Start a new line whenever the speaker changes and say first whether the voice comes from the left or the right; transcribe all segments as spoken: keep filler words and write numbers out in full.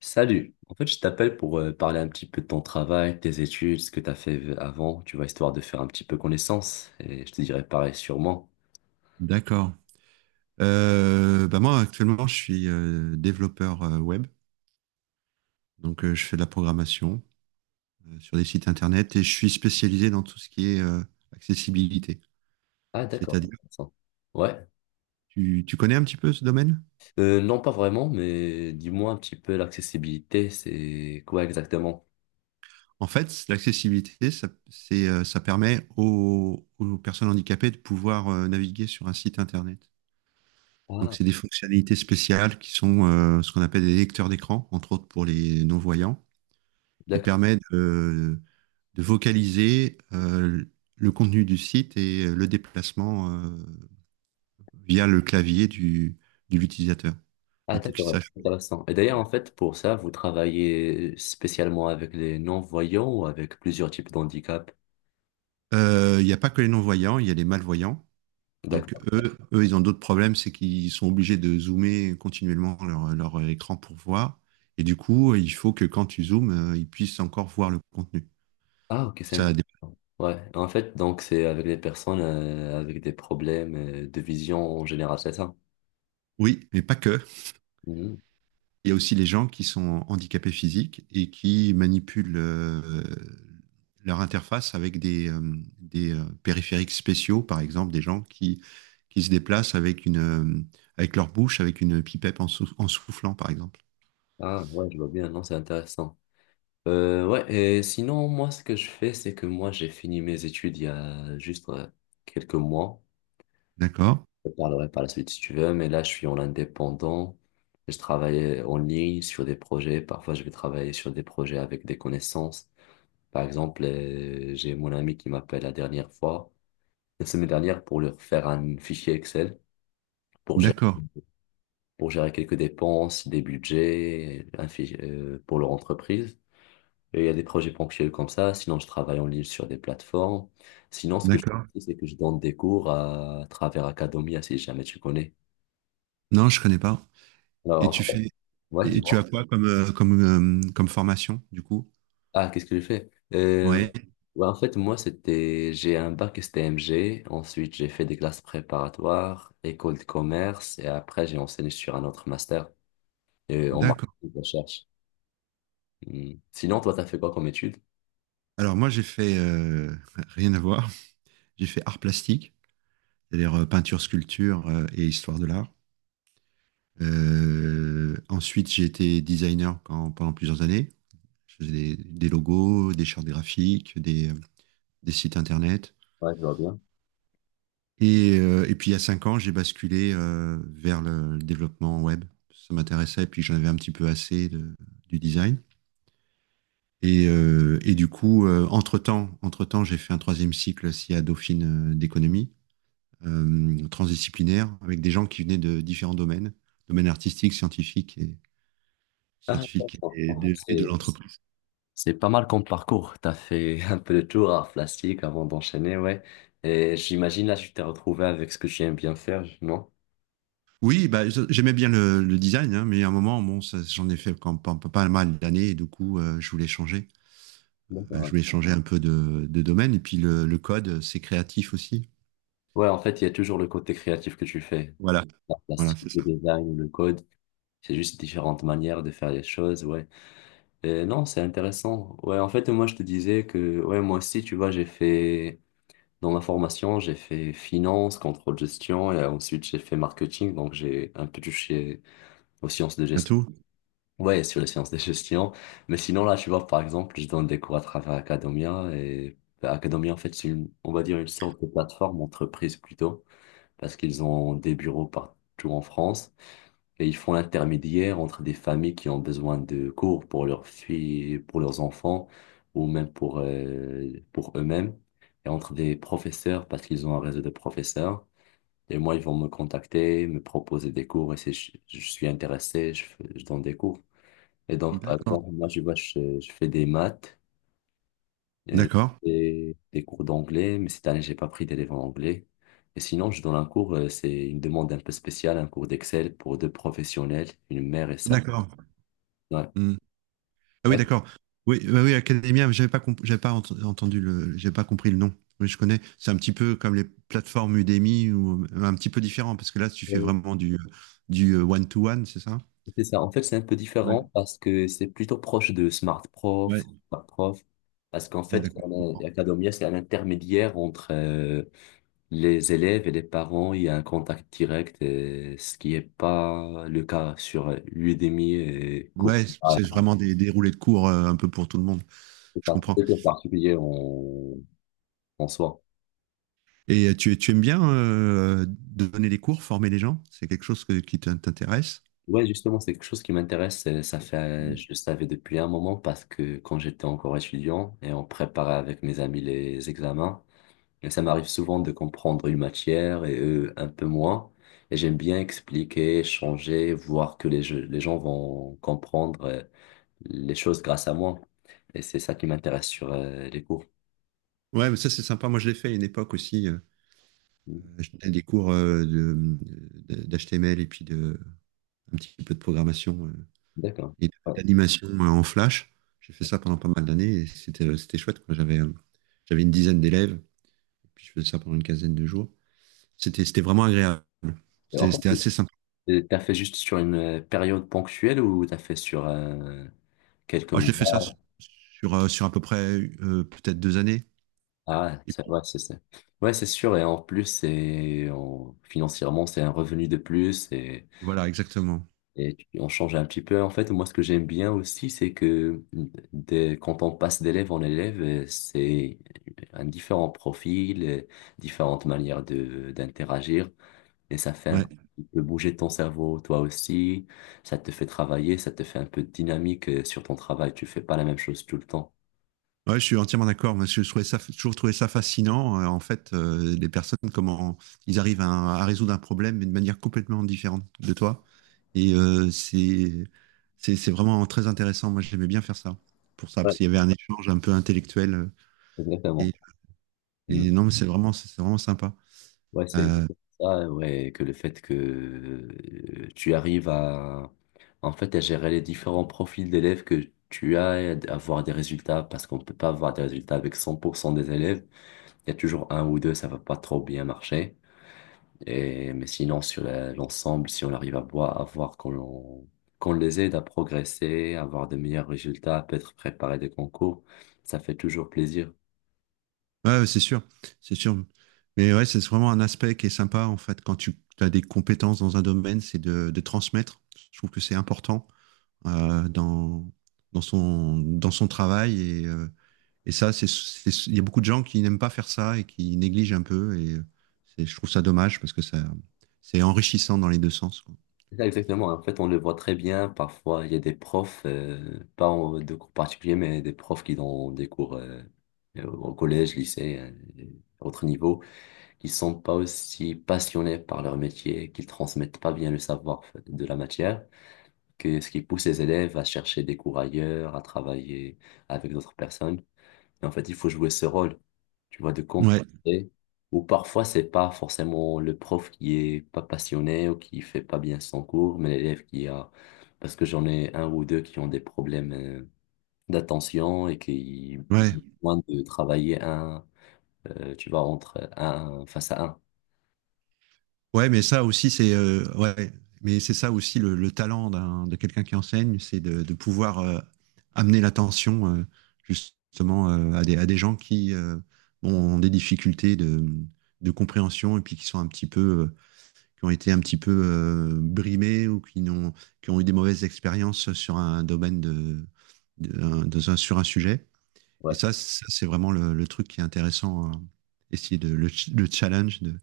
left: Salut. En fait, je t'appelle pour euh, parler un petit peu de ton travail, tes études, ce que tu as fait v- avant, tu vois, histoire de faire un petit peu connaissance. Et je te dirai pareil sûrement.
right: D'accord. Euh, bah moi, actuellement, je suis euh, développeur euh, web. Donc, euh, je fais de la programmation euh, sur des sites internet et je suis spécialisé dans tout ce qui est euh, accessibilité.
left: Ah, d'accord.
right: C'est-à-dire,
left: Intéressant. Ouais.
right: tu, tu connais un petit peu ce domaine?
left: Euh, non, pas vraiment, mais dis-moi un petit peu l'accessibilité, c'est quoi exactement?
right: En fait, l'accessibilité, ça, c'est, euh, ça permet aux, aux personnes handicapées de pouvoir euh, naviguer sur un site internet. Donc,
left: Ah,
right: c'est des fonctionnalités spéciales qui sont euh, ce qu'on appelle des lecteurs d'écran, entre autres pour les non-voyants, qui
left: d'accord.
right: permettent de de vocaliser euh, le contenu du site et euh, le déplacement euh, via le clavier du, de l'utilisateur.
left: Ah,
right: Donc pour qu'ils
left: d'accord.
right: sachent.
left: Intéressant. Et d'ailleurs, en fait, pour ça, vous travaillez spécialement avec les non-voyants ou avec plusieurs types d'handicap?
right: Euh, Il n'y a pas que les non-voyants, il y a les malvoyants. Donc
left: D'accord.
right: eux, eux ils ont d'autres problèmes, c'est qu'ils sont obligés de zoomer continuellement leur, leur écran pour voir. Et du coup, il faut que quand tu zoomes, euh, ils puissent encore voir le contenu.
left: Ah, ok, c'est un-
right: Ça, dé-
left: Ouais, en fait, donc c'est avec des personnes euh, avec des problèmes euh, de vision en général, c'est ça?
right: oui, mais pas que.
left: Mhm.
right: Il y a aussi les gens qui sont handicapés physiques et qui manipulent euh, leur interface avec des, euh, des euh, périphériques spéciaux, par exemple, des gens qui, qui se déplacent avec, une, euh, avec leur bouche, avec une pipette en, sou- en soufflant, par exemple.
left: Ah, ouais, je vois bien, non, c'est intéressant. Euh, ouais, et sinon, moi, ce que je fais, c'est que moi, j'ai fini mes études il y a juste euh, quelques mois.
right: D'accord?
left: Je parlerai par la suite si tu veux, mais là, je suis en indépendant. Je travaille en ligne sur des projets. Parfois, je vais travailler sur des projets avec des connaissances. Par exemple, euh, j'ai mon ami qui m'appelle la dernière fois, la semaine dernière pour leur faire un fichier Excel pour gérer,
right: D'accord.
left: pour gérer quelques dépenses, des budgets, un fichier, euh, pour leur entreprise. Et il y a des projets ponctuels comme ça. Sinon, je travaille en ligne sur des plateformes. Sinon, ce que je
right: D'accord.
left: fais, c'est que je donne des cours à travers Academia, si jamais tu connais.
right: Non, je connais pas. Et
left: Alors,
right: tu
left: en fait,
right: fais,
left: ouais,
right: et tu as
left: dis-moi.
right: quoi comme, euh, comme, euh, comme formation, du coup?
left: Ah, qu'est-ce que je fais? Euh,
right: Oui,
left: ouais, en fait, moi, c'était, j'ai un bac S T M G. Ensuite, j'ai fait des classes préparatoires, école de commerce. Et après, j'ai enseigné sur un autre master euh, en
right: d'accord.
left: marketing de recherche. Hmm. Sinon, toi, t'as fait quoi comme étude?
right: Alors moi, j'ai fait euh, rien à voir. J'ai fait art plastique, c'est-à-dire euh, peinture, sculpture euh, et histoire de l'art. Euh, ensuite, j'ai été designer quand- pendant plusieurs années. Je faisais des, des logos, des chartes graphiques, des, des sites internet.
left: Ouais, je vois bien.
right: Et, euh, et puis, il y a cinq ans, j'ai basculé euh, vers le, le développement web. Ça m'intéressait, et puis j'en avais un petit peu assez de- du design. Et, euh, et du coup, euh, entre-temps, entre-temps, j'ai fait un troisième cycle S I A Dauphine euh, d'économie euh, transdisciplinaire avec des gens qui venaient de différents domaines, domaines artistiques, scientifiques et,
left: Ah,
right: scientifiques
left: intéressant.
right: et
left: En fait,
right: de, et
left: c'est...
right: de l'entreprise.
left: C'est pas mal comme parcours. T'as fait un peu de tour à plastique avant d'enchaîner, ouais. Et j'imagine là, tu t'es retrouvé avec ce que tu aimes bien faire, non?
right: Oui, bah, je- j'aimais bien le, le design, hein, mais à un moment, bon, ça- j'en ai fait quand- pas, pas- pas mal d'années, et du coup, euh, je voulais changer. Euh, je
left: D'accord.
right: voulais changer un peu de, de domaine, et puis le, le code, euh, c'est créatif aussi.
left: Ouais, en fait, il y a toujours le côté créatif que tu fais.
right: Voilà,
left: La
right: voilà,
left: plastique,
right: c'est
left: le
right: ça.
left: design, le code. C'est juste différentes manières de faire les choses, ouais. Et non, c'est intéressant. Ouais, en fait, moi, je te disais que, ouais, moi aussi, tu vois, j'ai fait dans ma formation, j'ai fait finance, contrôle gestion et ensuite j'ai fait marketing, donc j'ai un peu touché aux sciences de
right: À
left: gestion.
right: tout.
left: Ouais, sur les sciences de gestion. Mais sinon, là, tu vois, par exemple, je donne des cours à travers Academia et bah, Academia, en fait, c'est une, on va dire une sorte de plateforme entreprise plutôt, parce qu'ils ont des bureaux partout en France. Et ils font l'intermédiaire entre des familles qui ont besoin de cours pour leurs filles, pour leurs enfants, ou même pour, euh, pour eux-mêmes, et entre des professeurs, parce qu'ils ont un réseau de professeurs. Et moi, ils vont me contacter, me proposer des cours, et si je, je suis intéressé, je, fais- je donne des cours. Et donc, par
right: D'accord.
left: exemple, moi, je vois, je, je fais des maths, et
right: D'accord.
left: des, des cours d'anglais, mais cette année, j'ai pas pris d'élèves en anglais. Et sinon, je donne un cours, euh, c'est une demande un peu spéciale, un cours d'Excel pour deux professionnels, une mère et sa.
right: D'accord.
left: Ouais.
right: Hmm. Ah oui,
left: Ouais,
right: d'accord. Oui, bah oui, Academia, j'avais pas, comp- j'avais pas ent- entendu le, j'avais pas compris le nom. Oui, je connais. C'est un petit peu comme les plateformes Udemy, ou euh, un petit peu différent, parce que là, tu fais
left: c'est
right: vraiment du, du euh, one-to-one, c'est ça?
left: c'est ça. En fait, c'est un peu
right: Ouais,
left: différent parce que c'est plutôt proche de Smart Prof,
right: ouais,
left: Smart Prof. Parce qu'en
right: ouais,
left: fait, on a-
right: d'accord.
left: Acadomia, c'est un intermédiaire entre euh, les élèves et les parents. Il y a un contact direct, euh, ce qui n'est pas le cas sur euh, Udemy et
right: Ouais,
left: Coursera.
right: c'est vraiment des, des roulées de cours euh, un peu pour tout le monde.
left: C'est
right: Je
left: pas
right: comprends.
left: c'est pas particulier en en soi.
right: Et euh, tu, tu aimes bien euh, donner des cours, former les gens? C'est quelque chose que- Qui t'in- t'intéresse?
left: Ouais, justement, c'est quelque chose qui m'intéresse. euh, Ça fait,
right: Mm.
left: je le savais depuis un moment parce que quand j'étais encore étudiant et on préparait avec mes amis les examens. Et ça m'arrive souvent de comprendre une matière et eux un peu moins. Et j'aime bien expliquer, changer, voir que les, jeux- les gens vont comprendre euh, les choses grâce à moi. Et c'est ça qui m'intéresse sur euh, les cours.
right: Ouais, mais ça c'est sympa. Moi je l'ai fait à une époque aussi. euh, Je donnais des cours euh, de, de- d'H T M L et puis de un petit peu de programmation euh,
left: D'accord.
right: et de-
left: Ouais.
right: d'animation euh, en Flash. J'ai fait ça pendant pas mal d'années et c'était euh, c'était chouette quoi. J'avais euh, j'avais une dizaine d'élèves et puis je faisais ça pendant une quinzaine de jours. C'était c'était vraiment agréable.
left: Et en
right: C'était
left: fait,
right: c'était assez sympa.
left: euh, t'as fait juste sur une euh, période ponctuelle ou t'as fait sur euh, quelques
right: Ah, j'ai fait ça sur,
left: mois?
right: sur, euh, sur à peu près euh, peut-être deux années.
left: Ah,
right: Et
left: c'est
right: puis
left: ouais, c'est ça. Ouais, c'est sûr. Et en plus, c'est en- financièrement, c'est un revenu de plus. Et
right: voilà, exactement.
left: Et tu- on change un petit peu. En fait, moi, ce que j'aime bien aussi, c'est que dès- quand on passe d'élève en élève, euh, c'est un différent profil, euh, différentes manières de d'interagir. Et ça fait un
right: Ouais.
left: petit peu bouger ton cerveau, toi aussi. Ça te fait travailler, ça te fait un peu de dynamique euh, sur ton travail. Tu fais pas la même chose tout le temps.
right: Ouais, je suis entièrement d'accord. Moi, je trouvais ça, j'ai toujours trouvé ça fascinant. Euh, en fait, euh, les personnes, comment ils arrivent à, à résoudre un problème, mais de manière complètement différente de toi. Et euh, c'est, c'est, c'est vraiment très intéressant. Moi, j'aimais bien faire ça. Pour ça,
left: Ouais.
right: parce qu'il y avait un échange un peu intellectuel. euh,
left: Exactement.
right: Et,
left: Hmm.
right: et non, mais c'est vraiment, c'est vraiment sympa.
left: Ouais, c'est
right: Euh,
left: exactement ça, ouais, que le fait que euh, tu arrives à, en fait, à gérer les différents profils d'élèves que tu as et à avoir des résultats, parce qu'on ne peut pas avoir des résultats avec cent pour cent des élèves. Il y a toujours un ou deux, ça va pas trop bien marcher. Et, mais sinon, sur la- l'ensemble, si on arrive à voir, à voir qu'on qu'on les aide à progresser, à avoir de meilleurs résultats, à peut-être préparer des concours, ça fait toujours plaisir.
right: Ouais, ouais, c'est sûr, c'est sûr. Mais ouais, c'est vraiment un aspect qui est sympa, en fait, quand tu as des compétences dans un domaine, c'est de, de transmettre. Je trouve que c'est important euh, dans, dans son, dans son travail. Et, euh, et ça, c'est, c'est- il y a beaucoup de gens qui n'aiment pas faire ça et qui négligent un peu. Et euh, c'est- je trouve ça dommage parce que ça, c'est enrichissant dans les deux sens, quoi.
left: Ça, exactement. En fait, on le voit très bien. Parfois, il y a des profs, euh, pas en- de cours particuliers, mais des profs qui donnent des cours euh, euh, au collège, lycée, euh, à autre niveau, qui sont pas aussi passionnés par leur métier, qui transmettent pas bien le savoir de la matière, que ce qui pousse les élèves à chercher des cours ailleurs, à travailler avec d'autres personnes. Et en fait, il faut jouer ce rôle, tu vois, de
right: Ouais,
left: compenser. Ou parfois, c'est pas forcément le prof qui est pas passionné ou qui fait pas bien son cours, mais l'élève qui a, parce que j'en ai un ou deux qui ont des problèmes euh, d'attention et qui
right: ouais.
left: ont besoin de travailler un, euh, tu vois, entre un face à un.
right: Ouais, mais ça aussi, c'est euh, ouais, mais c'est ça aussi le, le talent d'un, de quelqu'un qui enseigne, c'est de, de pouvoir euh, amener l'attention euh, justement euh, à des, à des gens qui euh, bon, ont des difficultés de, de compréhension et puis qui sont un petit peu, euh, qui ont été un petit peu euh, brimés ou qui n'ont, qui ont eu des mauvaises expériences sur un domaine de, de, un- dans un- sur un sujet. Et
left: Ouais,
right: ça, ça, c'est vraiment le, le truc qui est intéressant, hein. Essayer de le, ch- le challenge de,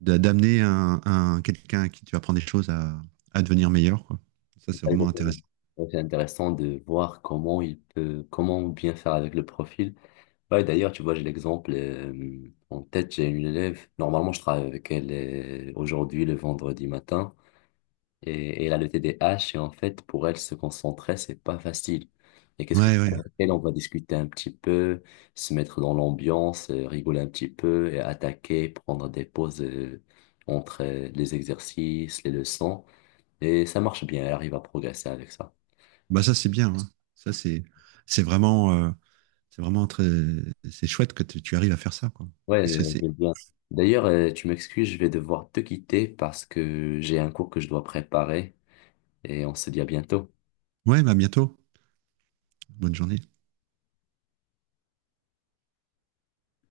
right: de- d'amener un, un- quelqu'un à qui tu apprends des choses à, à devenir meilleur, quoi. Ça,
left: c'est
right: c'est
left: ça
right: vraiment
left: exactement.
right: intéressant.
left: Donc, c'est intéressant de voir comment il peut, comment bien faire avec le profil. Ouais, d'ailleurs, tu vois, j'ai l'exemple euh, en tête, j'ai une élève, normalement je travaille avec elle euh, aujourd'hui, le vendredi matin, et, et elle a le T D A H et en fait, pour elle, se concentrer, c'est pas facile. Et qu'est-ce que
right: Ouais, ouais.
left: avec elle, on va discuter un petit peu, se mettre dans l'ambiance, euh, rigoler un petit peu, et attaquer, prendre des pauses euh, entre euh, les exercices, les leçons, et ça marche bien, elle arrive à progresser avec ça.
right: Bah ça, c'est bien. Hein. Ça, c'est c'est vraiment euh, c'est vraiment très c'est chouette que tu tu arrives à faire ça, quoi.
left: Ouais,
right: Parce
left: je
right: que c'est
left: veux bien. D'ailleurs, euh, tu m'excuses, je vais devoir te quitter parce que j'ai un cours que je dois préparer et on se dit à bientôt.
right: ouais, bah à bientôt. Bonne journée.